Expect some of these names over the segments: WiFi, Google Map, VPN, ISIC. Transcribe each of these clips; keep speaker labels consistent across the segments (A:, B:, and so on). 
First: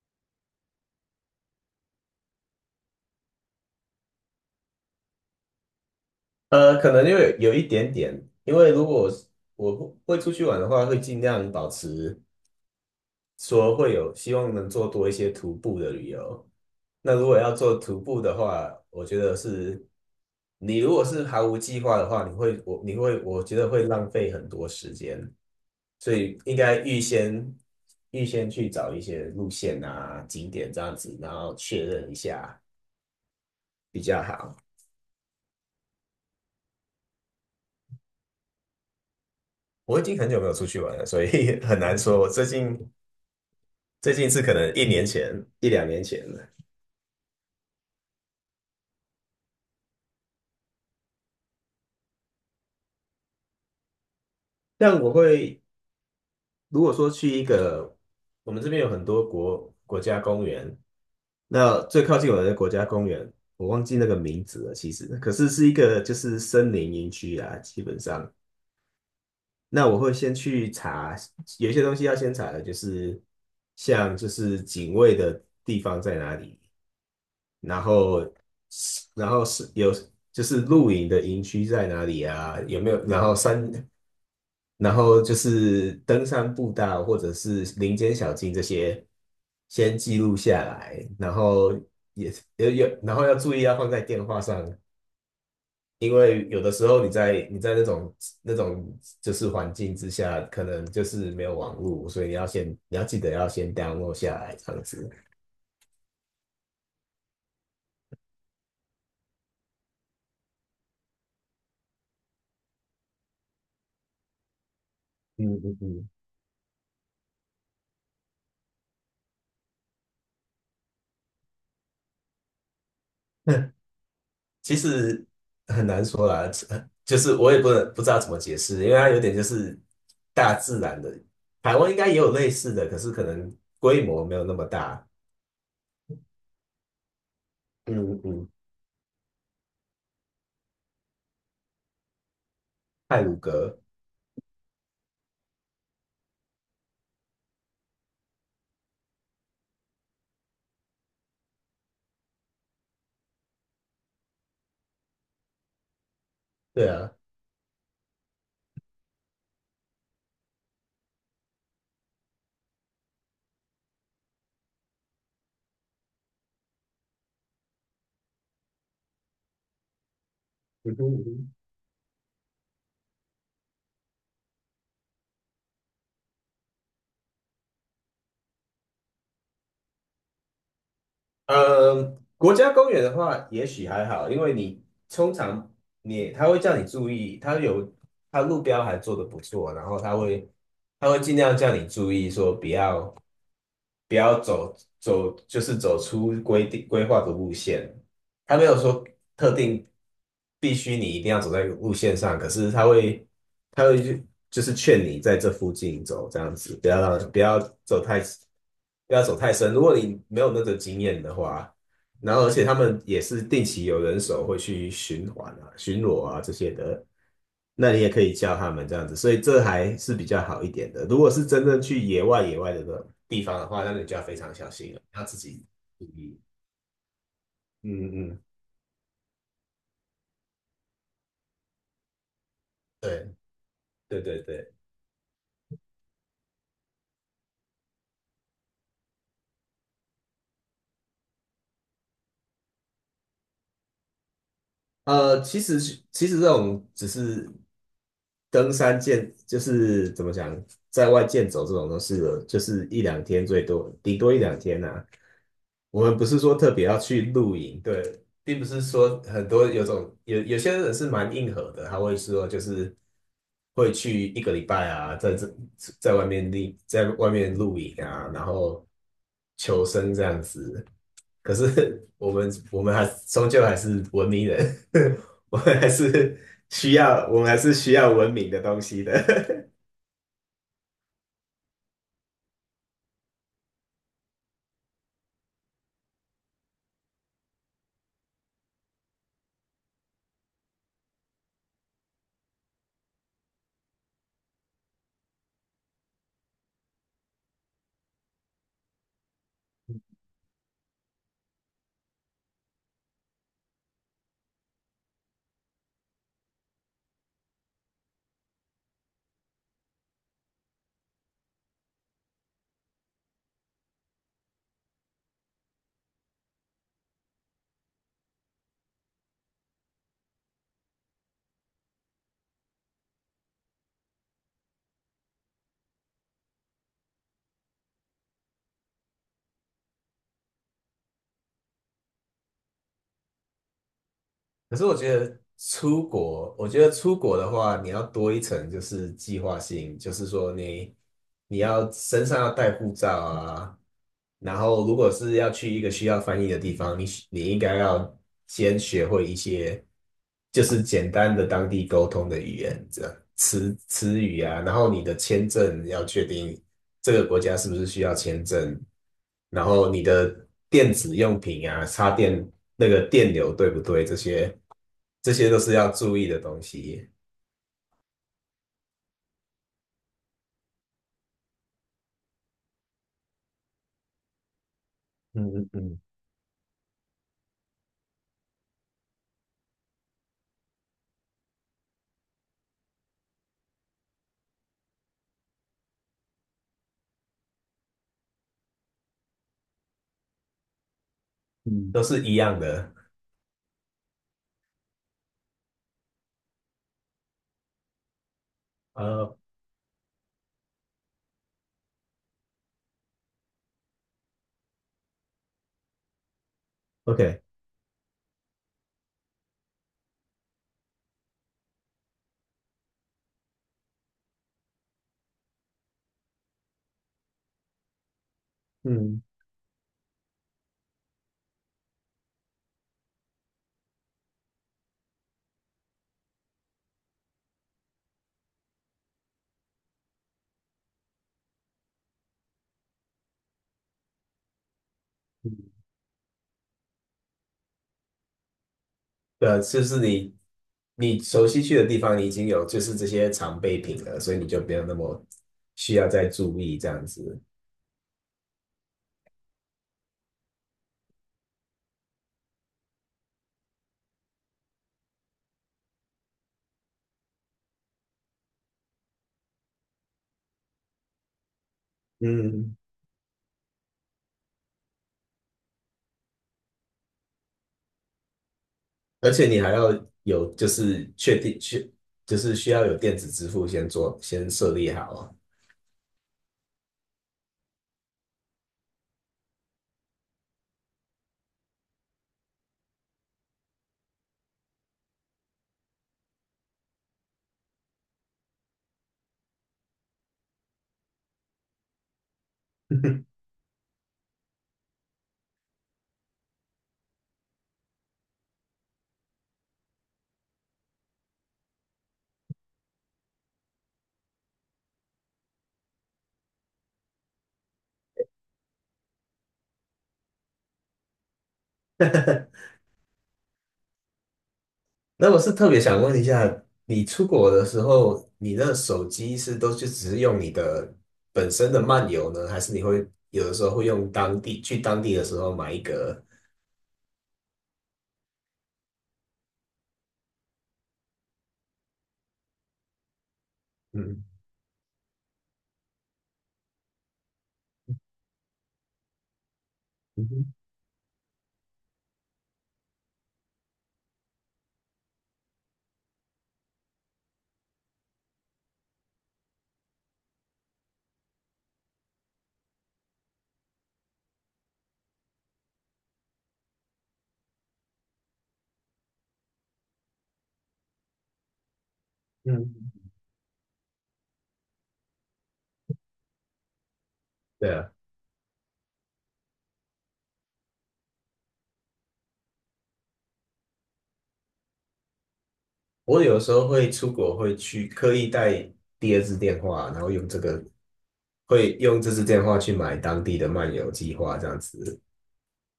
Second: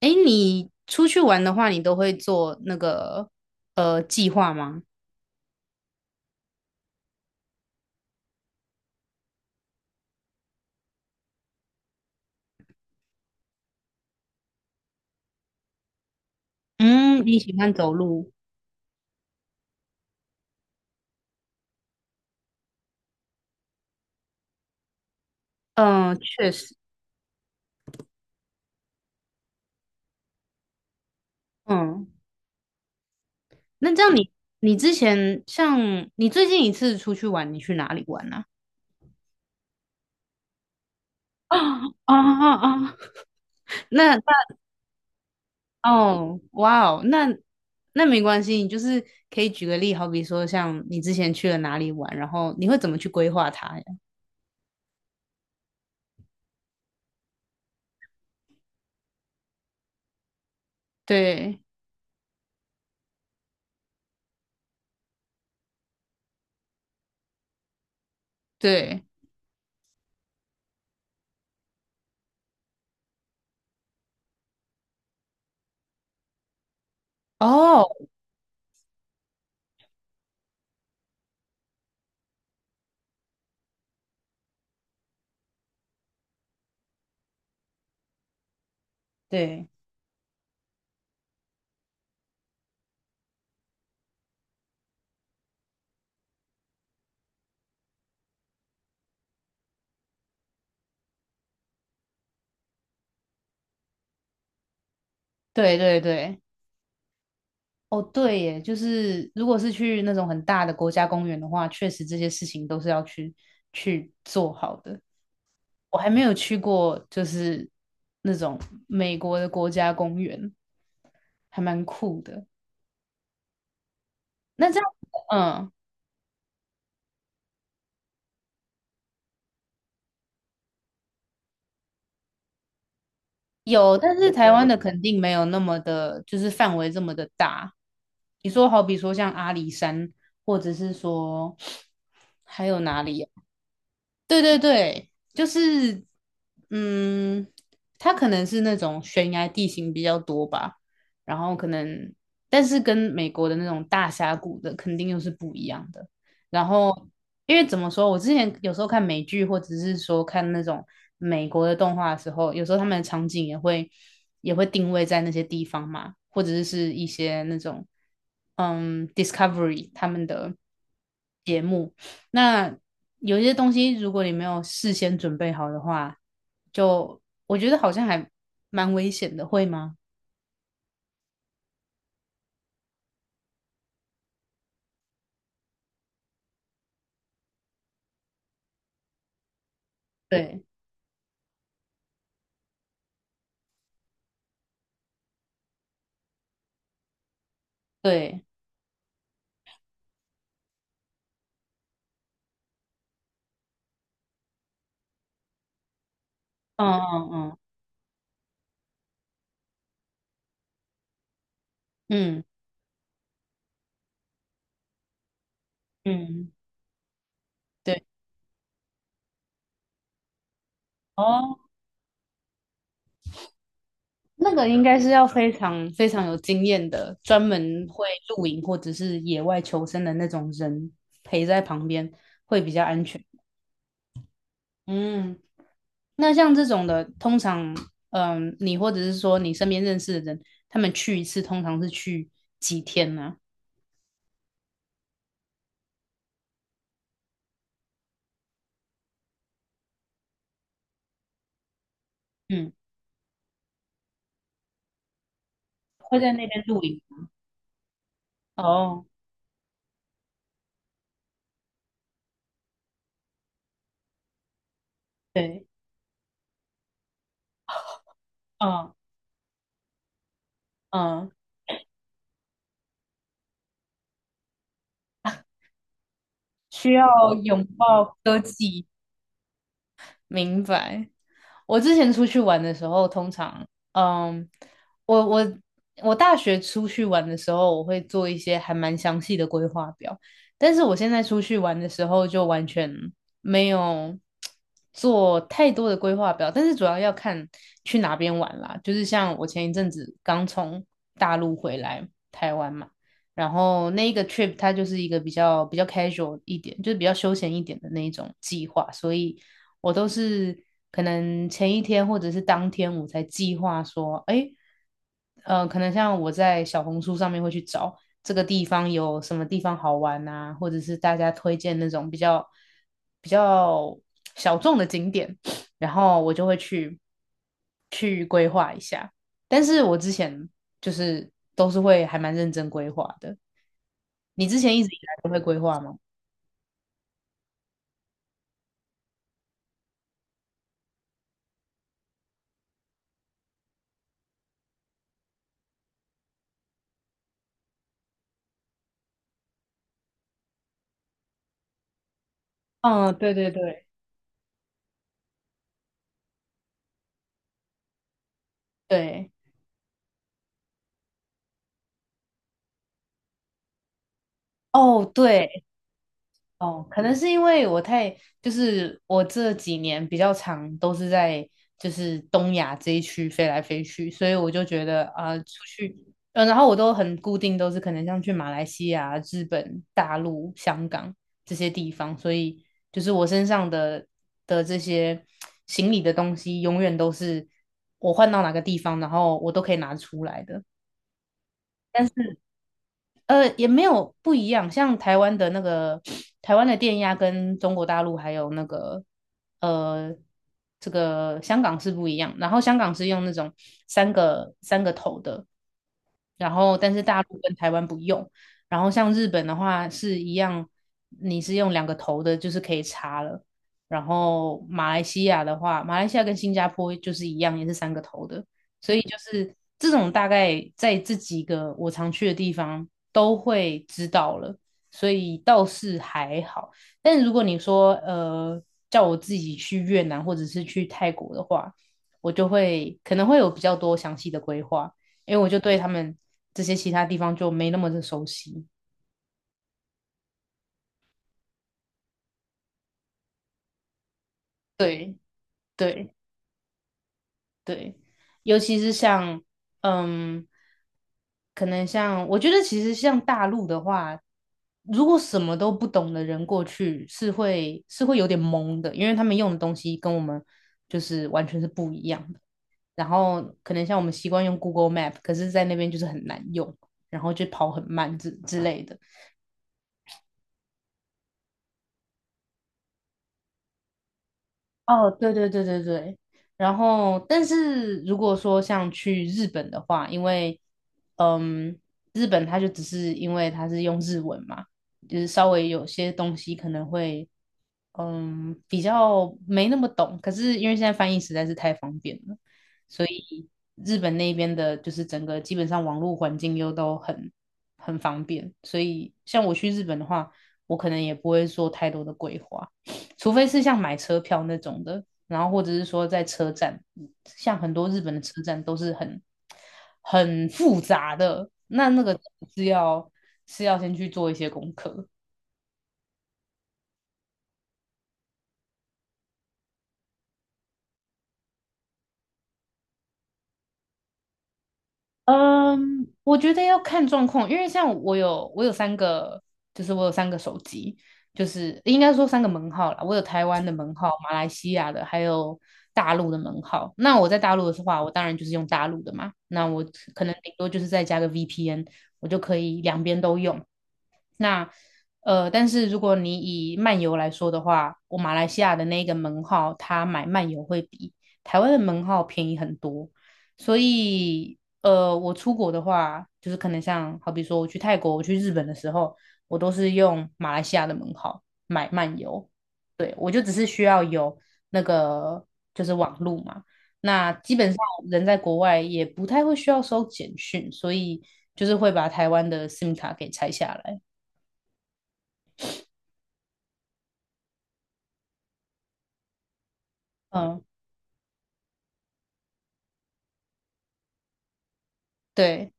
A: 哎，你出去玩的话，你都会做那个计划吗？
B: 可能因为有一点点，因为如果我不会出去玩的话，会尽量保持说会有希望能做多一些徒步的旅游。那
A: 嗯，
B: 如果
A: 你
B: 要
A: 喜欢
B: 做
A: 走
B: 徒步
A: 路？
B: 的话，我觉得是你如果是毫无计划的话，你会我你会我觉得会浪费很多时间，所
A: 嗯，
B: 以
A: 确
B: 应
A: 实，
B: 该预先去找一些路线啊、景点这样子，然后确
A: 嗯，
B: 认一下
A: 那
B: 比
A: 这样
B: 较
A: 你
B: 好。
A: 你之前像你最近一次出去玩，你去哪里玩呢？
B: 我已经很久没有出去玩了，所
A: 啊？
B: 以 很 难
A: 啊
B: 说。我最
A: 啊啊！
B: 近
A: 啊
B: 最
A: 那
B: 近是
A: 那
B: 可能一年前、一两年前
A: 哦，
B: 了。
A: 哇哦，那没关系，你就是可以举个例，好比说像你之前去了哪里玩，然后你会怎么去规划它呀？
B: 但我会，如果说去一个，我们这边有很多国家公园，
A: 对
B: 那最靠近我的国家公园，我忘记那个名字了，其实，可是是一个就是森林营区啊，基本上。
A: 对。
B: 那我会先去查，有一些东西要先查的，就是像就是警卫的地方在哪里，然
A: 哦，
B: 后然后是有就是露营的营区在哪里啊？有没有？然后然后就是登山步道或者是林间小径这些，
A: 对
B: 先记录下来，然后也有，然后要注意要放在电话上，因为有的时候你在那种就是环境之下，可能就是没有网络，所以你要记得要先 download 下来这样子。
A: 对对对。哦，对耶，就是如果是去那种很大的国家公园的话，确实这些事情都是要去做好的。
B: 嗯嗯
A: 我
B: 嗯。
A: 还没有去过，就是那种美国的国家公园，还蛮酷的。那
B: 其
A: 这样，
B: 实
A: 嗯，
B: 很难说啦，就是我也不知道怎么解释，因为它有点就是大自然的。台湾应该也有类似的，可是可能
A: 有，
B: 规
A: 但
B: 模
A: 是
B: 没有
A: 台
B: 那么
A: 湾的肯
B: 大。
A: 定没有那么的，就是范围这么的大。
B: 嗯嗯。
A: 你说，好比说像阿里山，或者是说还有哪里
B: 太
A: 啊。
B: 鲁阁。
A: 对对对，就是，嗯，它可能是那种悬崖地形比较多吧，然后可能，但是跟美国的那种大峡谷的肯定又是不一样的。然
B: 对
A: 后，
B: 啊。
A: 因为怎么说，我之前有时候看美剧或者是说看那种美国的动画的时候，有时候他们的场景也会定位在那些地方嘛，或者是一些那种，嗯，Discovery 他们的。
B: 嗯哼嗯哼。
A: 目。那有些东西，如果你没有事先准备好的话，就我觉得好像还蛮危险的，会吗？
B: 呃国家公园的话，也许还好，因为你通常他会叫你注意，他路标还做得不错，然后他会
A: 对
B: 他会尽量叫你注意说不要。不要走，就是走出规划的路线。
A: 对，
B: 他没有说特定必须你一定要走在路线上，可是他会就是劝你在这附近走，这样子，
A: 嗯嗯
B: 走太不要走太深。如果你没有那个经验的话，然
A: 嗯
B: 后而且他们也是定期有人手会去巡环啊、巡逻啊
A: 嗯
B: 这
A: 嗯，
B: 些的，那你
A: 对。
B: 也可以叫他们这样子，所以这还是比较好一点的。如果是
A: 哦，
B: 真正去野外的地方的话，那你就要非常
A: 那个
B: 小
A: 应
B: 心
A: 该
B: 了，
A: 是
B: 要
A: 要
B: 自
A: 非
B: 己
A: 常
B: 注
A: 非常有
B: 意。
A: 经验的，专门会
B: 嗯嗯。
A: 露营或者是野外求生的那种人陪在旁边会比较安全。
B: 对对对对。
A: 嗯，那像这种的，通常，嗯，你或者是说你身边认识的人，他们去一次通常是去几天呢？
B: 呃，其实其实这种只是登山健，就是怎么讲，在外健走这种都是就
A: 嗯，
B: 是一两天最多，顶多一两天呐、我们
A: 会
B: 不
A: 在
B: 是
A: 那
B: 说
A: 边
B: 特
A: 露
B: 别要
A: 营。
B: 去露营，对，并不是
A: 哦，
B: 说很多有种有有些人是蛮硬核的，他会说就是会去一个礼拜啊，
A: 对，
B: 在外面露营啊，然后
A: 嗯
B: 求生这样子。
A: 嗯，
B: 可是 我们还终究还是文明人，我们还是
A: 需要
B: 我们还
A: 拥
B: 是需要
A: 抱
B: 文
A: 科
B: 明的东
A: 技。
B: 西的。
A: 明白。我之前出去玩的时候，通常，嗯，我我我大学出去玩的时候，我会做一些还蛮详细的规划表，但是我现在出去玩的时候，就完全没有做太多的规划表，但是主要要看去哪边玩啦。就是像我前一阵子刚从大陆回来台湾嘛，然后那一个 trip 它就是一个比较比较 casual 一点，就是比较休闲一点的那一种计划，所以我都是可能前一天或者是当天我才计划说，哎，可能像我在小红书上面会去找这个地方有什么地方好玩啊，或者是大家推荐那种比较比较小众的景点，然后我就会去规划一下。但是我之前就是都是会还蛮认真规划的。你之前
B: 可
A: 一
B: 是
A: 直以来都会规划吗？
B: 我觉得出国的话，你要多一层就是计划性，就是说你要身上要带护照啊，然后如果是要去一个需要翻译的地方，你应该要先学会一些就是简单的当地沟通的语言，这
A: 嗯，
B: 样
A: 对对
B: 词
A: 对
B: 词语啊，然后你的签证要确定这个国家是不是需要签证，
A: 对。
B: 然后你的电子用品啊，插电那个电流对不对？这些
A: 哦，
B: 这些都
A: 对，
B: 是要注意的东
A: 哦，可
B: 西。
A: 能是因为我太，就是我这几年比较长都是在就是东亚这一区飞来飞去，所以我就觉得啊，出
B: 嗯嗯
A: 去，
B: 嗯
A: 嗯，然后我都很固定，都是可能像去马来西亚、日本、大陆、香港这些地方，所以就是我身上的这些行李的东西，永远都是我换到哪个地方，然后我都可以拿出来的。
B: 嗯都
A: 但是。
B: 是一样的。
A: 也没有不一样，像台湾的那个台湾的电压跟中国大陆还有那个
B: 呃
A: 呃这个香港是不一样，然后香港是用那种三个头的，然后但是大陆
B: ，OK。
A: 跟台湾不用，然后像日本的话是一样，你是用两个头的，就是可以插了，然后马来西亚的话，马来西亚跟新加坡就是一样，也是三个头的，所以就
B: 嗯
A: 是这种大概在这几个我常去的地方都会知道了，所以倒是还好。但如果你说叫我自己去越南或者是去泰国的话，我就会可能会有比较多详细的规划，因为我就对
B: 嗯。
A: 他们这些其他地方就没那么的熟悉。
B: 对啊就是你熟悉去的地方，你已经有就是这些常备品了，所以你就不要那
A: 对
B: 么需要
A: 对。
B: 再注意这样子。
A: 对，尤其是像，嗯，可能像，我觉得其实像大陆的话，如果什么都不懂的人过去是会有点懵的，因为他们用的东西跟我们就是完全是不一样的。
B: 嗯
A: 然后可能像我们习惯用 Google Map，可是在那边就是很难用，然后就跑很慢之类的。
B: 而且你还要有就是确定确就是需要有电子支付先设立
A: 哦，对
B: 好。
A: 对对对对，然后，但是如果说像去日本的话，因为，嗯，日本它就只是因为它是用日文嘛，就是稍微有些东西可能会，嗯，比较没那么懂。可是因为现在翻译实在是太方便了，所以日本那边的就是整个基本上网络环境又都很方便，所以像我去日本的话，我可能也不会做太多的规划。除非是像买车票那种的，然后或者是说在车站，像很多日本的车站都是很复杂的，那那个 是要是要先去做一些功课。
B: 那我是特别想问一下，你出国的时候，你的手机是都就只是用你的本身的漫游呢，还是你会有的时候会用当地去当地的时候买一
A: 嗯，
B: 个？
A: 我觉得要看状况，因为像我有三个，就是我有三个手机，就是应该说三个门号啦。我有台湾的门号、
B: 嗯。
A: 马来西亚的，还有大陆的门号。那我在大陆的话，我当然就是用大陆的嘛。那我可
B: 嗯
A: 能顶
B: 哼。
A: 多就是再加个 VPN，我就可以两边都用。那但是如果你以漫游来说的话，我马来西亚的那个门号，它买漫游会比台湾的门号便宜很多。所以我出国的话，就是可能像好比说我去泰国、我去日本的时候，我都是用马来西亚的门号买漫游。
B: 嗯。
A: 对，我就只是需要有那个就是网路嘛。那基本
B: 对
A: 上
B: 啊。
A: 人在国外也不太会需要收简讯，所以就是会把台湾的 SIM 卡给拆下来。
B: 我有时候会出国会去刻意带第二支电话，然后
A: 嗯，
B: 用这支电话去买当地的漫游计划这样子。
A: 对，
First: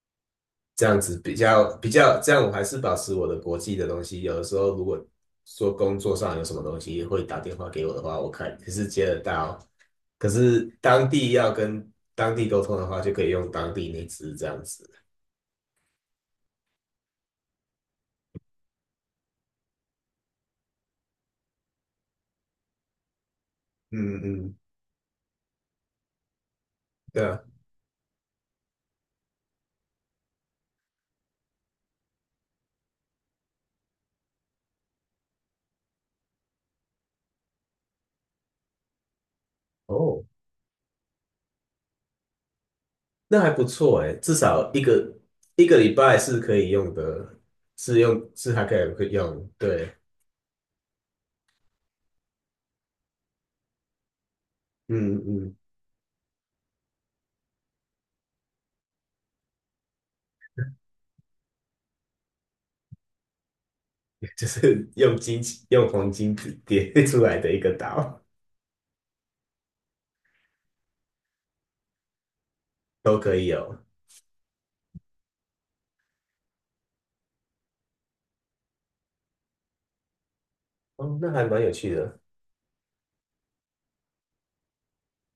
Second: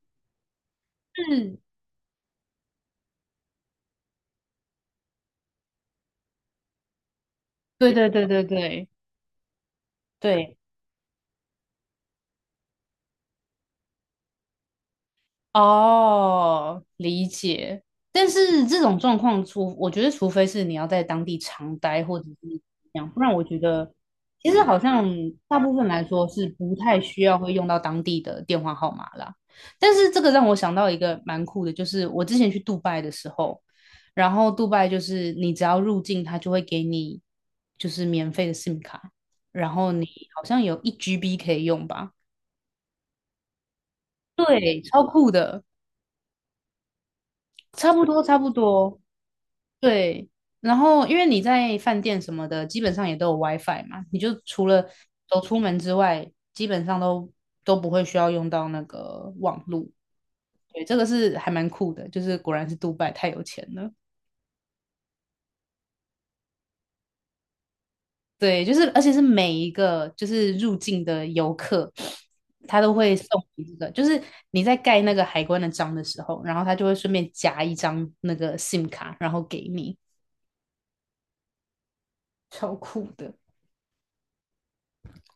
B: 这样子比
A: 嗯，
B: 较比较，这样我还是保持我的国际的东西。有的时候如果说工作上有什么东西会打电话给我
A: 对
B: 的
A: 对
B: 话，
A: 对
B: 我
A: 对
B: 看也是
A: 对
B: 接得到。可
A: 对，
B: 是当地要跟当地沟通的话，就可以用当地那支这样子。
A: 哦，理解。但是这种状况除，我觉得除非是你要在当地常待，或者是怎么样，不然我觉得
B: 嗯
A: 其
B: 嗯。
A: 实好像大部分来说是不太需
B: 对
A: 要
B: 啊。
A: 会用到当地的电话号码啦。但是这个让我想到一个蛮酷的，就是我之前去杜拜的时候，然后杜拜就是你只要入境，它就会给你就是免费的 SIM 卡，然后你
B: 哦，
A: 好像有一 GB 可以用吧？
B: 那还不错诶，至少一
A: 对，超
B: 个
A: 酷的，
B: 一个礼拜是可以用的，
A: 差
B: 是
A: 不多
B: 用
A: 差不
B: 是还可以
A: 多。
B: 可以用，对。
A: 对，然后因为你在饭店什么的，基本上也都有 WiFi 嘛，你就除了
B: 嗯
A: 走
B: 嗯。
A: 出门之外，基本上都不会需要用到那个网络。对，这个是还蛮酷的，就是果然是杜拜太有钱了。
B: 就是用黄金叠 出来的一个岛
A: 对，就是而且是每一个就是入境的游客，他都会
B: 都可
A: 送
B: 以
A: 你这
B: 有。
A: 个，就是你在盖那个海关的章的时候，然后他就会顺便夹一张那个 SIM 卡，然后给你，
B: 哦，那还蛮有趣的。
A: 超酷的。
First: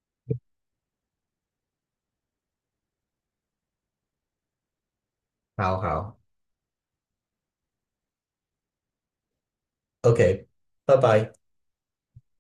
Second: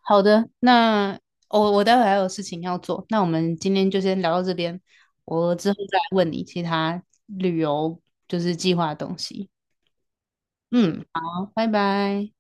A: 好的，那我待会还有事情要做，那我们今天就先聊到这边，我之后
B: 好
A: 再
B: 好
A: 问你其他旅游就是计划的东西。
B: ，OK。拜
A: 嗯，
B: 拜。
A: 好，拜拜。